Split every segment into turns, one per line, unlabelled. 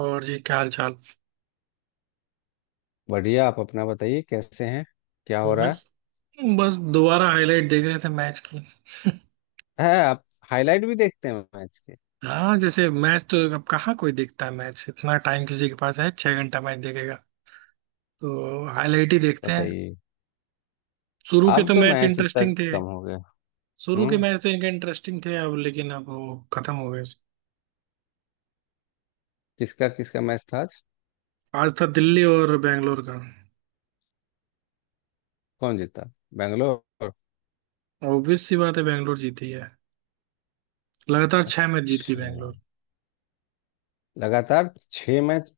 और जी, क्या हाल चाल?
बढ़िया। आप अपना बताइए कैसे हैं? क्या हो
तो
रहा
बस
है?
बस दोबारा हाईलाइट देख रहे थे मैच की।
है आप हाईलाइट भी देखते हैं मैच के?
हाँ, जैसे मैच तो अब कहाँ कोई देखता है? मैच इतना टाइम किसी के पास है? 6 घंटा मैच देखेगा, तो हाईलाइट ही देखते हैं।
बताइए।
शुरू के
अब
तो
तो
मैच
मैच इतना
इंटरेस्टिंग थे।
कम हो गया।
शुरू के
हम्म।
मैच तो इनके इंटरेस्टिंग थे अब, लेकिन अब वो खत्म हो गए।
किसका किसका मैच था आज?
आज था दिल्ली और बैंगलोर का।
कौन जीता? बेंगलोर?
ऑब्वियस सी बात है, बैंगलोर जीती है। लगातार छह मैच जीत गई बैंगलोर।
अच्छा, लगातार 6 मैच,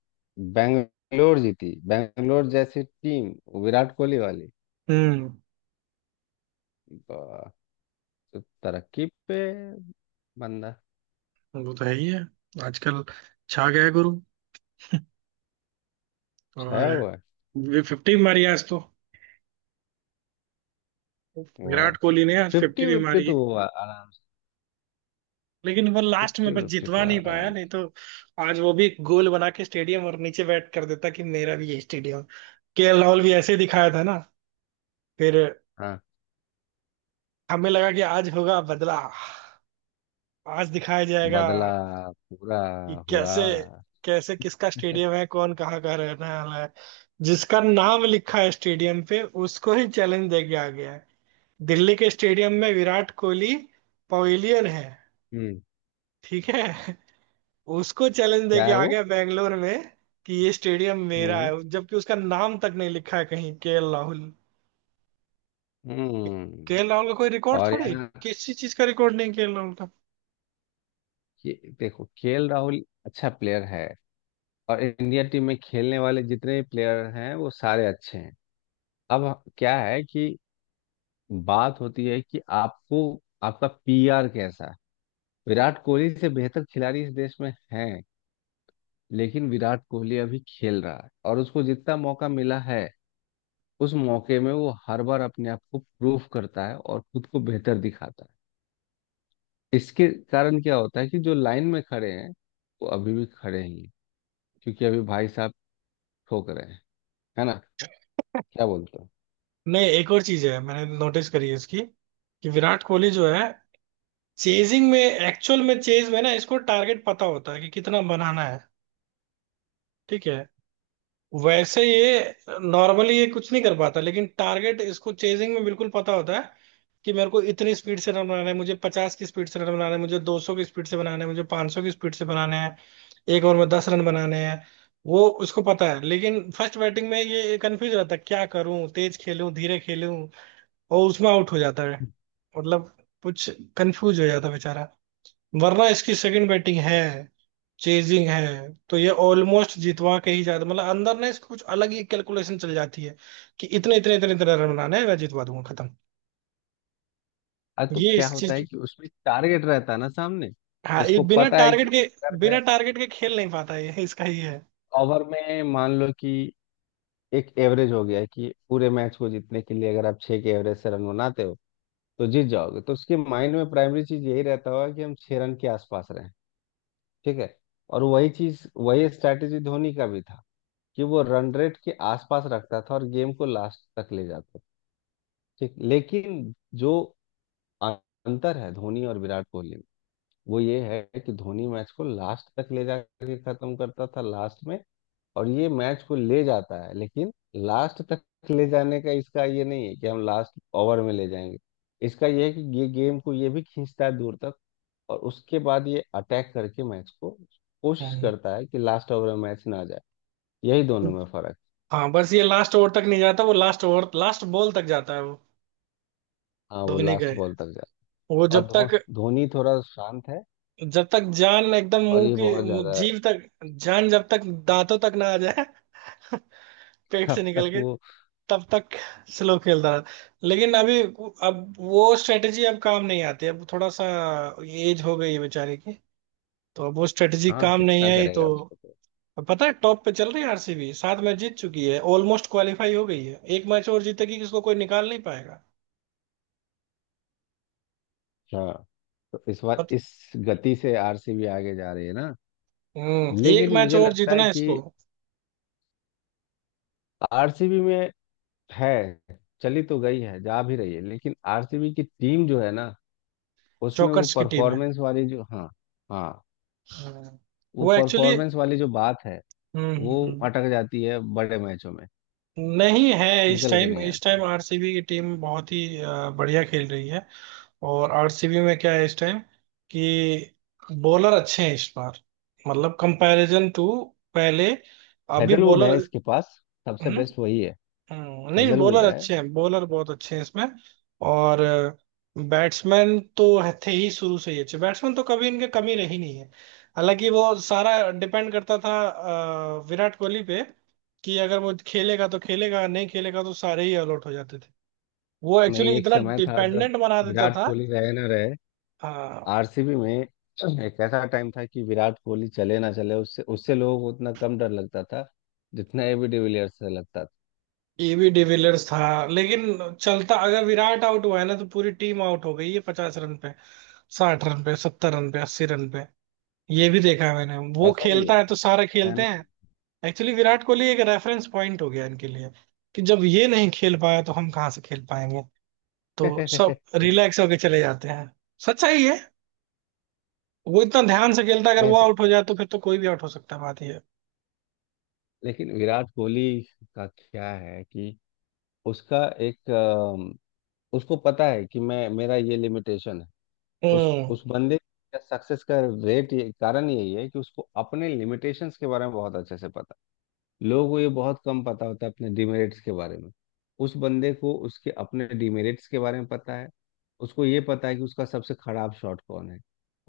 बेंगलोर जीती? बेंगलोर जैसी टीम, विराट कोहली वाली।
हम्म।
वाह, तो तरक्की पे बंदा,
वो तो है ही है, आजकल छा गया है गुरु।
छाया हुआ है।
और फिफ्टी मारी आज तो।
वाह,
विराट कोहली ने आज फिफ्टी
फिफ्टी
भी
फिफ्टी
मारी।
तो हुआ आराम से।
लेकिन वो लास्ट में
फिफ्टी
बस
फिफ्टी
जितवा
तो
नहीं पाया,
आराम
नहीं
से।
तो आज वो भी एक गोल बना के स्टेडियम और नीचे बैठ कर देता कि मेरा भी ये स्टेडियम। केएल राहुल भी ऐसे ही दिखाया था ना। फिर
हाँ।
हमें लगा कि आज होगा बदला, आज दिखाया जाएगा
बदला पूरा
कि
हुआ।
कैसे, कैसे किसका स्टेडियम है, कौन कहाँ का रहने वाला है। जिसका नाम लिखा है स्टेडियम पे, उसको ही चैलेंज दे के आ गया है। दिल्ली के स्टेडियम में विराट कोहली पवेलियन है,
हम्म।
ठीक है। उसको चैलेंज दे
क्या
के
है
आ
वो?
गया बैंगलोर में कि ये स्टेडियम मेरा
हम्म।
है, जबकि उसका नाम तक नहीं लिखा है कहीं, के एल राहुल। के
हम्म।
एल राहुल का कोई रिकॉर्ड
और
थोड़े।
यहाँ
किसी चीज का रिकॉर्ड नहीं के एल राहुल का।
के, देखो, केएल राहुल अच्छा प्लेयर है। और इंडिया टीम में खेलने वाले जितने प्लेयर हैं वो सारे अच्छे हैं। अब क्या है कि बात होती है कि आपको, आपका पीआर कैसा है। विराट कोहली से बेहतर खिलाड़ी इस देश में हैं, लेकिन विराट कोहली अभी खेल रहा है और उसको जितना मौका मिला है, उस मौके में वो हर बार अपने आप को प्रूफ करता है और खुद को बेहतर दिखाता है। इसके कारण क्या होता है कि जो लाइन में खड़े हैं, वो अभी भी खड़े ही हैं। क्योंकि अभी भाई साहब ठोक रहे हैं, है ना? क्या बोलते हो?
नहीं, एक और चीज है, मैंने नोटिस करी है इसकी, कि विराट कोहली जो है, चेजिंग में, एक्चुअल में चेज में ना, इसको टारगेट पता होता है कि कितना बनाना है, ठीक है। वैसे ये नॉर्मली ये कुछ नहीं कर पाता, लेकिन टारगेट इसको चेजिंग में बिल्कुल पता होता है कि मेरे को इतनी स्पीड से रन बनाना है, मुझे 50 की स्पीड से रन बनाना है, मुझे 200 की स्पीड से बनाना है, मुझे 500 की स्पीड से बनाने हैं, एक ओवर में 10 रन बनाने हैं, वो उसको पता है। लेकिन फर्स्ट बैटिंग में ये कंफ्यूज रहता है, क्या करूं, तेज खेलूं, धीरे खेलूं, और उसमें आउट हो जाता है। मतलब कुछ कंफ्यूज हो जाता है बेचारा। वरना इसकी सेकंड बैटिंग है, चेजिंग है, तो ये ऑलमोस्ट जितवा के ही जाता। मतलब अंदर ना इसको कुछ अलग ही कैलकुलेशन चल जाती है, कि इतने इतने इतने इतने रन बनाना है, मैं जितवा दूंगा, खत्म।
अरे, तो
ये
क्या
इस
होता है
चीज
कि उसमें टारगेट रहता है ना सामने, तो
हाँ, ये
इसको
बिना
पता है कि
टारगेट के
अगर
बिना
मैं
टारगेट के खेल नहीं पाता, ये इसका ही है।
ओवर में मान लो कि एक एवरेज हो गया है कि पूरे मैच को जीतने के लिए अगर आप 6 के एवरेज से रन बनाते हो तो जीत जाओगे, तो उसके माइंड में प्राइमरी चीज यही रहता होगा कि हम 6 रन के आसपास रहे। ठीक है। और वही चीज, वही स्ट्रैटेजी धोनी का भी था कि वो रन रेट के आसपास रखता था और गेम को लास्ट तक ले जाता था। ठीक, लेकिन जो अंतर है धोनी और विराट कोहली में, वो ये है कि धोनी मैच को लास्ट तक ले जाके खत्म करता था लास्ट में। और ये मैच को ले जाता है लेकिन लास्ट तक ले जाने का इसका ये नहीं है कि हम लास्ट ओवर में ले जाएंगे। इसका ये है कि ये गेम को ये भी खींचता है दूर तक, और उसके बाद ये अटैक करके मैच को कोशिश
हम्म।
करता है कि लास्ट ओवर में मैच ना जाए। यही दोनों में फर्क
हाँ, बस ये लास्ट ओवर तक नहीं जाता, वो लास्ट ओवर लास्ट बॉल तक जाता है वो,
है। हाँ, वो
धोनी का।
लास्ट बॉल तक जाता
वो
है। और
जब तक
धोनी थोड़ा शांत है
जब तक जान एकदम
और
मुंह
ये
की
बहुत ज्यादा है।
जीव तक, जान जब तक दांतों तक ना आ जाए, पेट से
अब
निकल
तक
के,
वो।
तब तक स्लो खेलता रहा। लेकिन अभी, अब वो स्ट्रेटजी अब काम नहीं आती, अब थोड़ा सा एज हो गई है बेचारे की, तो अब वो स्ट्रेटजी
हाँ,
काम नहीं
कितना
आई तो।
करेगा उसको तो।
अब पता है, टॉप पे चल रही है आरसीबी, 7 मैच जीत चुकी है, ऑलमोस्ट क्वालिफाई हो गई है, एक मैच और जीतेगी, इसको कोई निकाल नहीं पाएगा।
हाँ, तो इस बार
पत,
इस गति से आरसीबी आगे जा रही है ना।
हम्म, एक
लेकिन
मैच
मुझे
और
लगता
जीतना
है
है इसको।
कि आरसीबी में है, चली तो गई है, जा भी रही है, लेकिन आरसीबी की टीम जो है ना, उसमें वो
जोकर्स की टीम है।
परफॉर्मेंस वाली जो, हाँ। हाँ,
हम्म,
वो
वो एक्चुअली,
परफॉर्मेंस वाली जो बात है,
हम्म हम्म,
वो
हम्म।
अटक जाती है बड़े मैचों में,
नहीं है, इस
निकल के
टाइम
नहीं
इस टाइम
आती।
आरसीबी की टीम बहुत ही बढ़िया खेल रही है। और आरसीबी में क्या है इस टाइम, कि बॉलर अच्छे हैं इस बार, मतलब कंपैरिजन टू पहले, अभी
हेजलवुड है
बॉलर,
इसके पास, सबसे
हम्म,
बेस्ट वही है।
नहीं बॉलर
हेजलवुड है।
अच्छे हैं, बॉलर बहुत अच्छे हैं इसमें। और बैट्समैन तो थे ही शुरू से ही अच्छे, बैट्समैन तो कभी इनके कमी रही नहीं है। हालांकि वो सारा डिपेंड करता था विराट कोहली पे, कि अगर वो खेलेगा तो खेलेगा, नहीं खेलेगा तो सारे ही आउट हो जाते थे। वो
नहीं,
एक्चुअली
एक
इतना
समय था जब
डिपेंडेंट बना देता
विराट
था।
कोहली रहे ना रहे,
हाँ,
आरसीबी में एक ऐसा टाइम था कि विराट कोहली चले ना चले उससे उससे लोगों को उतना कम डर लगता था जितना एबी डिविलियर्स से लगता
ईबी डिविलियर्स था, लेकिन चलता। अगर विराट आउट हुआ है ना, तो पूरी टीम आउट हो गई है 50 रन पे, 60 रन पे, 70 रन पे, 80 रन पे, ये भी देखा है मैंने।
था।
वो
ऐसा भी है
खेलता है तो सारे
है
खेलते
ना?
हैं। एक्चुअली विराट कोहली एक रेफरेंस पॉइंट हो गया इनके लिए, कि जब ये नहीं खेल पाया तो हम कहाँ से खेल पाएंगे, तो सब रिलैक्स होके चले जाते हैं। सच्चाई है। वो इतना ध्यान से खेलता है, अगर वो
नहीं तो।
आउट हो जाए तो फिर तो कोई भी आउट हो सकता है, बात ये है।
लेकिन विराट कोहली का क्या है कि उसका एक, उसको पता है कि मैं, मेरा ये लिमिटेशन है। उस
हम्म।
उस बंदे का सक्सेस का रेट, ये कारण यही है कि उसको अपने लिमिटेशंस के बारे में बहुत अच्छे से पता है। लोगों को ये बहुत कम पता होता है अपने डिमेरिट्स के बारे में। उस बंदे को उसके अपने डिमेरिट्स के बारे में पता है। उसको ये पता है कि उसका सबसे खराब शॉट कौन है।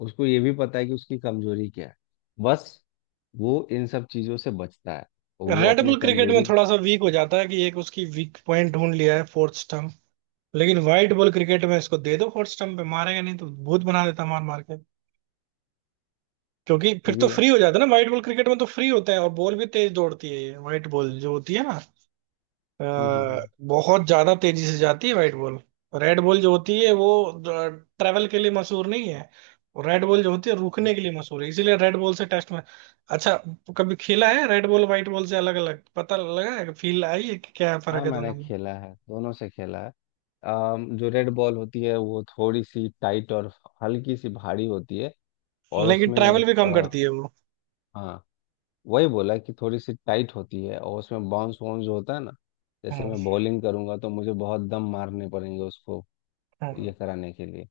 उसको ये भी पता है कि उसकी कमजोरी क्या है। बस, वो इन सब चीजों से बचता है और वो
रेड
अपने
बुल क्रिकेट में
कमजोरी को,
थोड़ा सा वीक हो जाता है, कि एक उसकी वीक पॉइंट ढूंढ लिया है, फोर्थ स्टंप, लेकिन व्हाइट बॉल क्रिकेट में इसको दे दो, हॉट स्टम्प पे मारेगा, नहीं तो भूत बना देता मार मार के। क्योंकि
ये
फिर तो
भी है।
फ्री हो जाता है ना, व्हाइट बॉल क्रिकेट में तो फ्री होता है, और बॉल भी तेज दौड़ती है, ये व्हाइट बॉल जो होती है ना,
हम्म। हम्म। हम्म।
बहुत ज्यादा तेजी से जाती है व्हाइट बॉल। रेड बॉल जो होती है वो ट्रेवल के लिए मशहूर नहीं है। रेड बॉल जो होती है रुकने के लिए
बिल्कुल।
मशहूर है, इसीलिए रेड बॉल से टेस्ट में अच्छा। कभी खेला है रेड बॉल, व्हाइट बॉल से अलग अलग पता लगा है, फील आई है कि क्या फर्क
हाँ,
है
मैंने
दोनों में?
खेला है, दोनों से खेला है। जो रेड बॉल होती है वो थोड़ी सी टाइट और हल्की सी भारी होती है, और
लेकिन
उसमें
ट्रैवल भी
एक
कम करती है वो।
हाँ, वही बोला कि थोड़ी सी टाइट होती है, और उसमें बाउंस वाउंस जो होता है ना, जैसे
हम्म
मैं बॉलिंग करूंगा तो मुझे बहुत दम मारने पड़ेंगे उसको ये
हम्म।
कराने के लिए।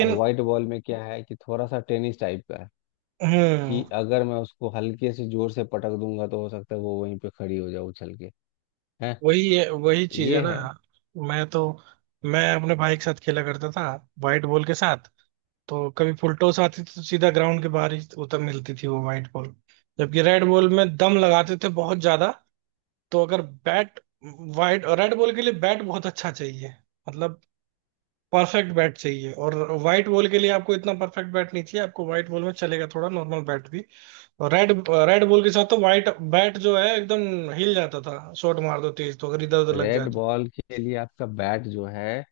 और वाइट बॉल में क्या है कि थोड़ा सा टेनिस टाइप का है
हम्म,
कि अगर मैं उसको हल्के से जोर से पटक दूंगा तो हो सकता है वो वहीं पे खड़ी हो जाए उछल के, है,
वही वही चीज है
ये
ना।
है।
मैं तो मैं अपने भाई के साथ खेला करता था व्हाइट बॉल के साथ, तो कभी फुल टॉस आती थी तो सीधा ग्राउंड के बाहर ही उतर मिलती थी वो व्हाइट बॉल। जबकि रेड बॉल में दम लगाते थे बहुत ज्यादा। तो अगर बैट, व्हाइट और रेड बॉल के लिए बैट बहुत अच्छा चाहिए, मतलब परफेक्ट बैट चाहिए, और व्हाइट बॉल के लिए आपको इतना परफेक्ट बैट नहीं चाहिए, आपको व्हाइट बॉल में चलेगा थोड़ा नॉर्मल बैट भी। और रेड रेड बॉल के साथ तो व्हाइट बैट जो है एकदम हिल जाता था। शॉट मार दो तेज तो अगर इधर उधर लग जाए
रेड
तो।
बॉल के लिए आपका बैट जो है,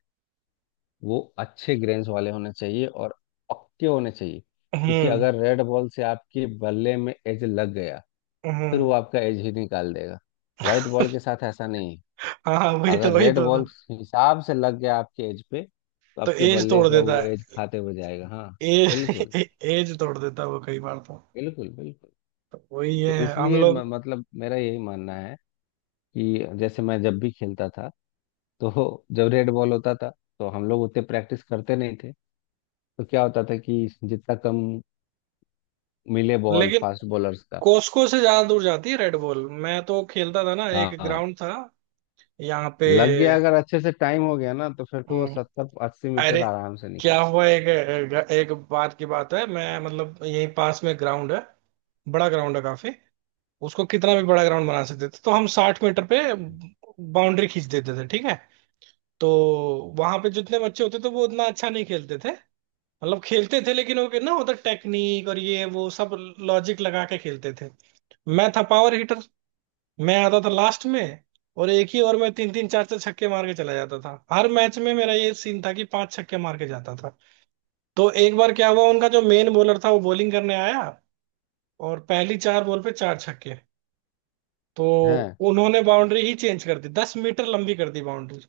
वो अच्छे ग्रेन्स वाले होने चाहिए और पक्के होने चाहिए, क्योंकि
हम्म
अगर रेड बॉल से आपके बल्ले में एज लग गया, फिर वो
हम्म,
आपका एज ही निकाल देगा। व्हाइट बॉल के साथ ऐसा नहीं है।
हाँ हाँ, वही तो
अगर
वही
रेड
तो
बॉल
था।
हिसाब से लग गया आपके एज पे तो
तो
आपके
एज
बल्ले
तोड़
का
देता
वो एज
है,
खाते हुए जाएगा। हाँ, बिल्कुल
एज एज तोड़ देता है वो कई बार तो।
बिल्कुल बिल्कुल।
तो वही
तो
है, हम
इसलिए
लोग।
मतलब मेरा यही मानना है कि जैसे मैं जब भी खेलता था, तो जब रेड बॉल होता था तो हम लोग उतने प्रैक्टिस करते नहीं थे। तो क्या होता था कि जितना कम मिले बॉल
लेकिन
फास्ट बॉलर्स का,
कोस्को से ज्यादा दूर जाती है रेड बॉल, मैं तो खेलता था ना,
हाँ
एक
हाँ,
ग्राउंड था यहाँ पे।
लग गया अगर अच्छे से टाइम हो गया ना, तो फिर तो वो
हम्म।
70-80 मीटर
अरे,
आराम से
क्या
निकले।
हुआ, एक एक बात की बात है, मैं मतलब यही पास में ग्राउंड है, बड़ा ग्राउंड है काफी, उसको कितना भी बड़ा ग्राउंड बना सकते थे, तो हम 60 मीटर पे बाउंड्री खींच देते थे, ठीक है। तो वहां पे जितने बच्चे होते थे वो उतना अच्छा नहीं खेलते थे, मतलब खेलते थे, लेकिन वो ना होता टेक्निक और ये वो सब, लॉजिक लगा के खेलते थे। मैं था पावर हिटर, मैं आता था लास्ट में, और एक ही ओवर में तीन तीन चार चार छक्के मार के चला जाता था। हर मैच में मेरा ये सीन था कि पांच छक्के मार के जाता था। तो एक बार क्या हुआ, उनका जो मेन बॉलर था वो बॉलिंग करने आया, और पहली चार बॉल पे चार छक्के, तो
हैं?
उन्होंने बाउंड्री ही चेंज कर दी, 10 मीटर लंबी कर दी बाउंड्री।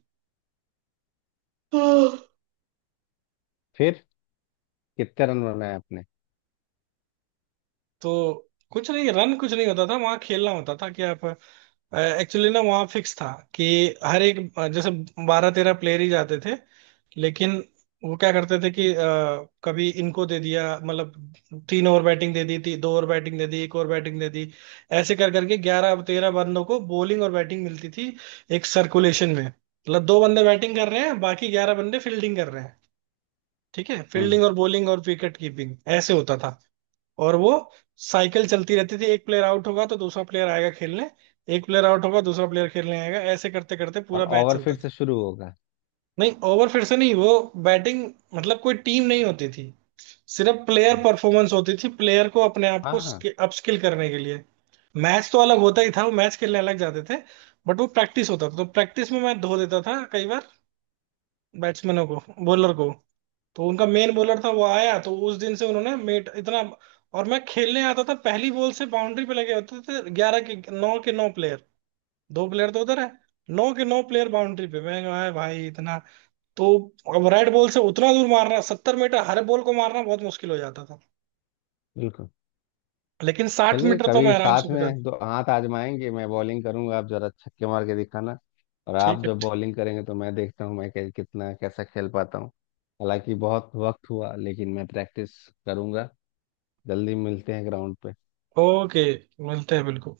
हाँ,
फिर कितने रन बनाए आपने?
तो कुछ नहीं रन, कुछ नहीं होता था, वहां खेलना होता था कि आप, एक्चुअली ना वहां फिक्स था कि हर एक, जैसे 12-13 प्लेयर ही जाते थे, लेकिन वो क्या करते थे कि कभी इनको दे दिया, मतलब तीन ओवर बैटिंग दे दी थी, दो ओवर बैटिंग दे दी, एक ओवर बैटिंग दे दी। ऐसे कर करके 11-13 बंदों को बॉलिंग और बैटिंग मिलती थी, एक सर्कुलेशन में। मतलब दो बंदे बैटिंग कर रहे हैं, बाकी 11 बंदे फील्डिंग कर रहे हैं, ठीक है,
हम्म।
फील्डिंग और बॉलिंग और विकेट कीपिंग, ऐसे होता था। और वो साइकिल चलती रहती थी, एक प्लेयर आउट होगा तो दूसरा प्लेयर आएगा खेलने, एक प्लेयर आउट होगा दूसरा प्लेयर खेलने आएगा, ऐसे करते करते
और
पूरा मैच
ओवर
चलता
फिर से
था।
शुरू होगा?
नहीं, ओवर फिर से नहीं, वो बैटिंग, मतलब कोई टीम नहीं होती थी, सिर्फ प्लेयर परफॉर्मेंस होती थी, प्लेयर को अपने आप
हाँ
को
हाँ
अपस्किल करने के लिए। मैच तो अलग होता ही था, वो मैच खेलने अलग जाते थे, बट वो प्रैक्टिस होता था। तो प्रैक्टिस में मैं धो देता था कई बार, बैट्समैनों को, बॉलर को। तो उनका मेन बॉलर था, वो आया तो उस दिन से उन्होंने मेट इतना, और मैं खेलने आता था पहली बॉल से, बाउंड्री पे लगे होते थे 11 के, नौ के नौ प्लेयर, दो प्लेयर तो उधर है, नौ के नौ प्लेयर बाउंड्री पे, मैं कहा भाई इतना। तो अब राइट बॉल से उतना दूर मारना, 70 मीटर हर बॉल को मारना बहुत मुश्किल हो जाता था,
बिल्कुल।
लेकिन साठ
चलिए,
मीटर तो
कभी
मैं आराम से
साथ
बता।
में दो हाथ आजमाएंगे, मैं बॉलिंग करूंगा आप जरा छक्के मार के दिखाना। और आप
ठीक है।
जब बॉलिंग करेंगे तो मैं देखता हूँ मैं कितना कैसा खेल पाता हूँ। हालांकि बहुत वक्त हुआ, लेकिन मैं प्रैक्टिस करूंगा। जल्दी मिलते हैं ग्राउंड पे।
ओके, मिलते हैं, बिल्कुल।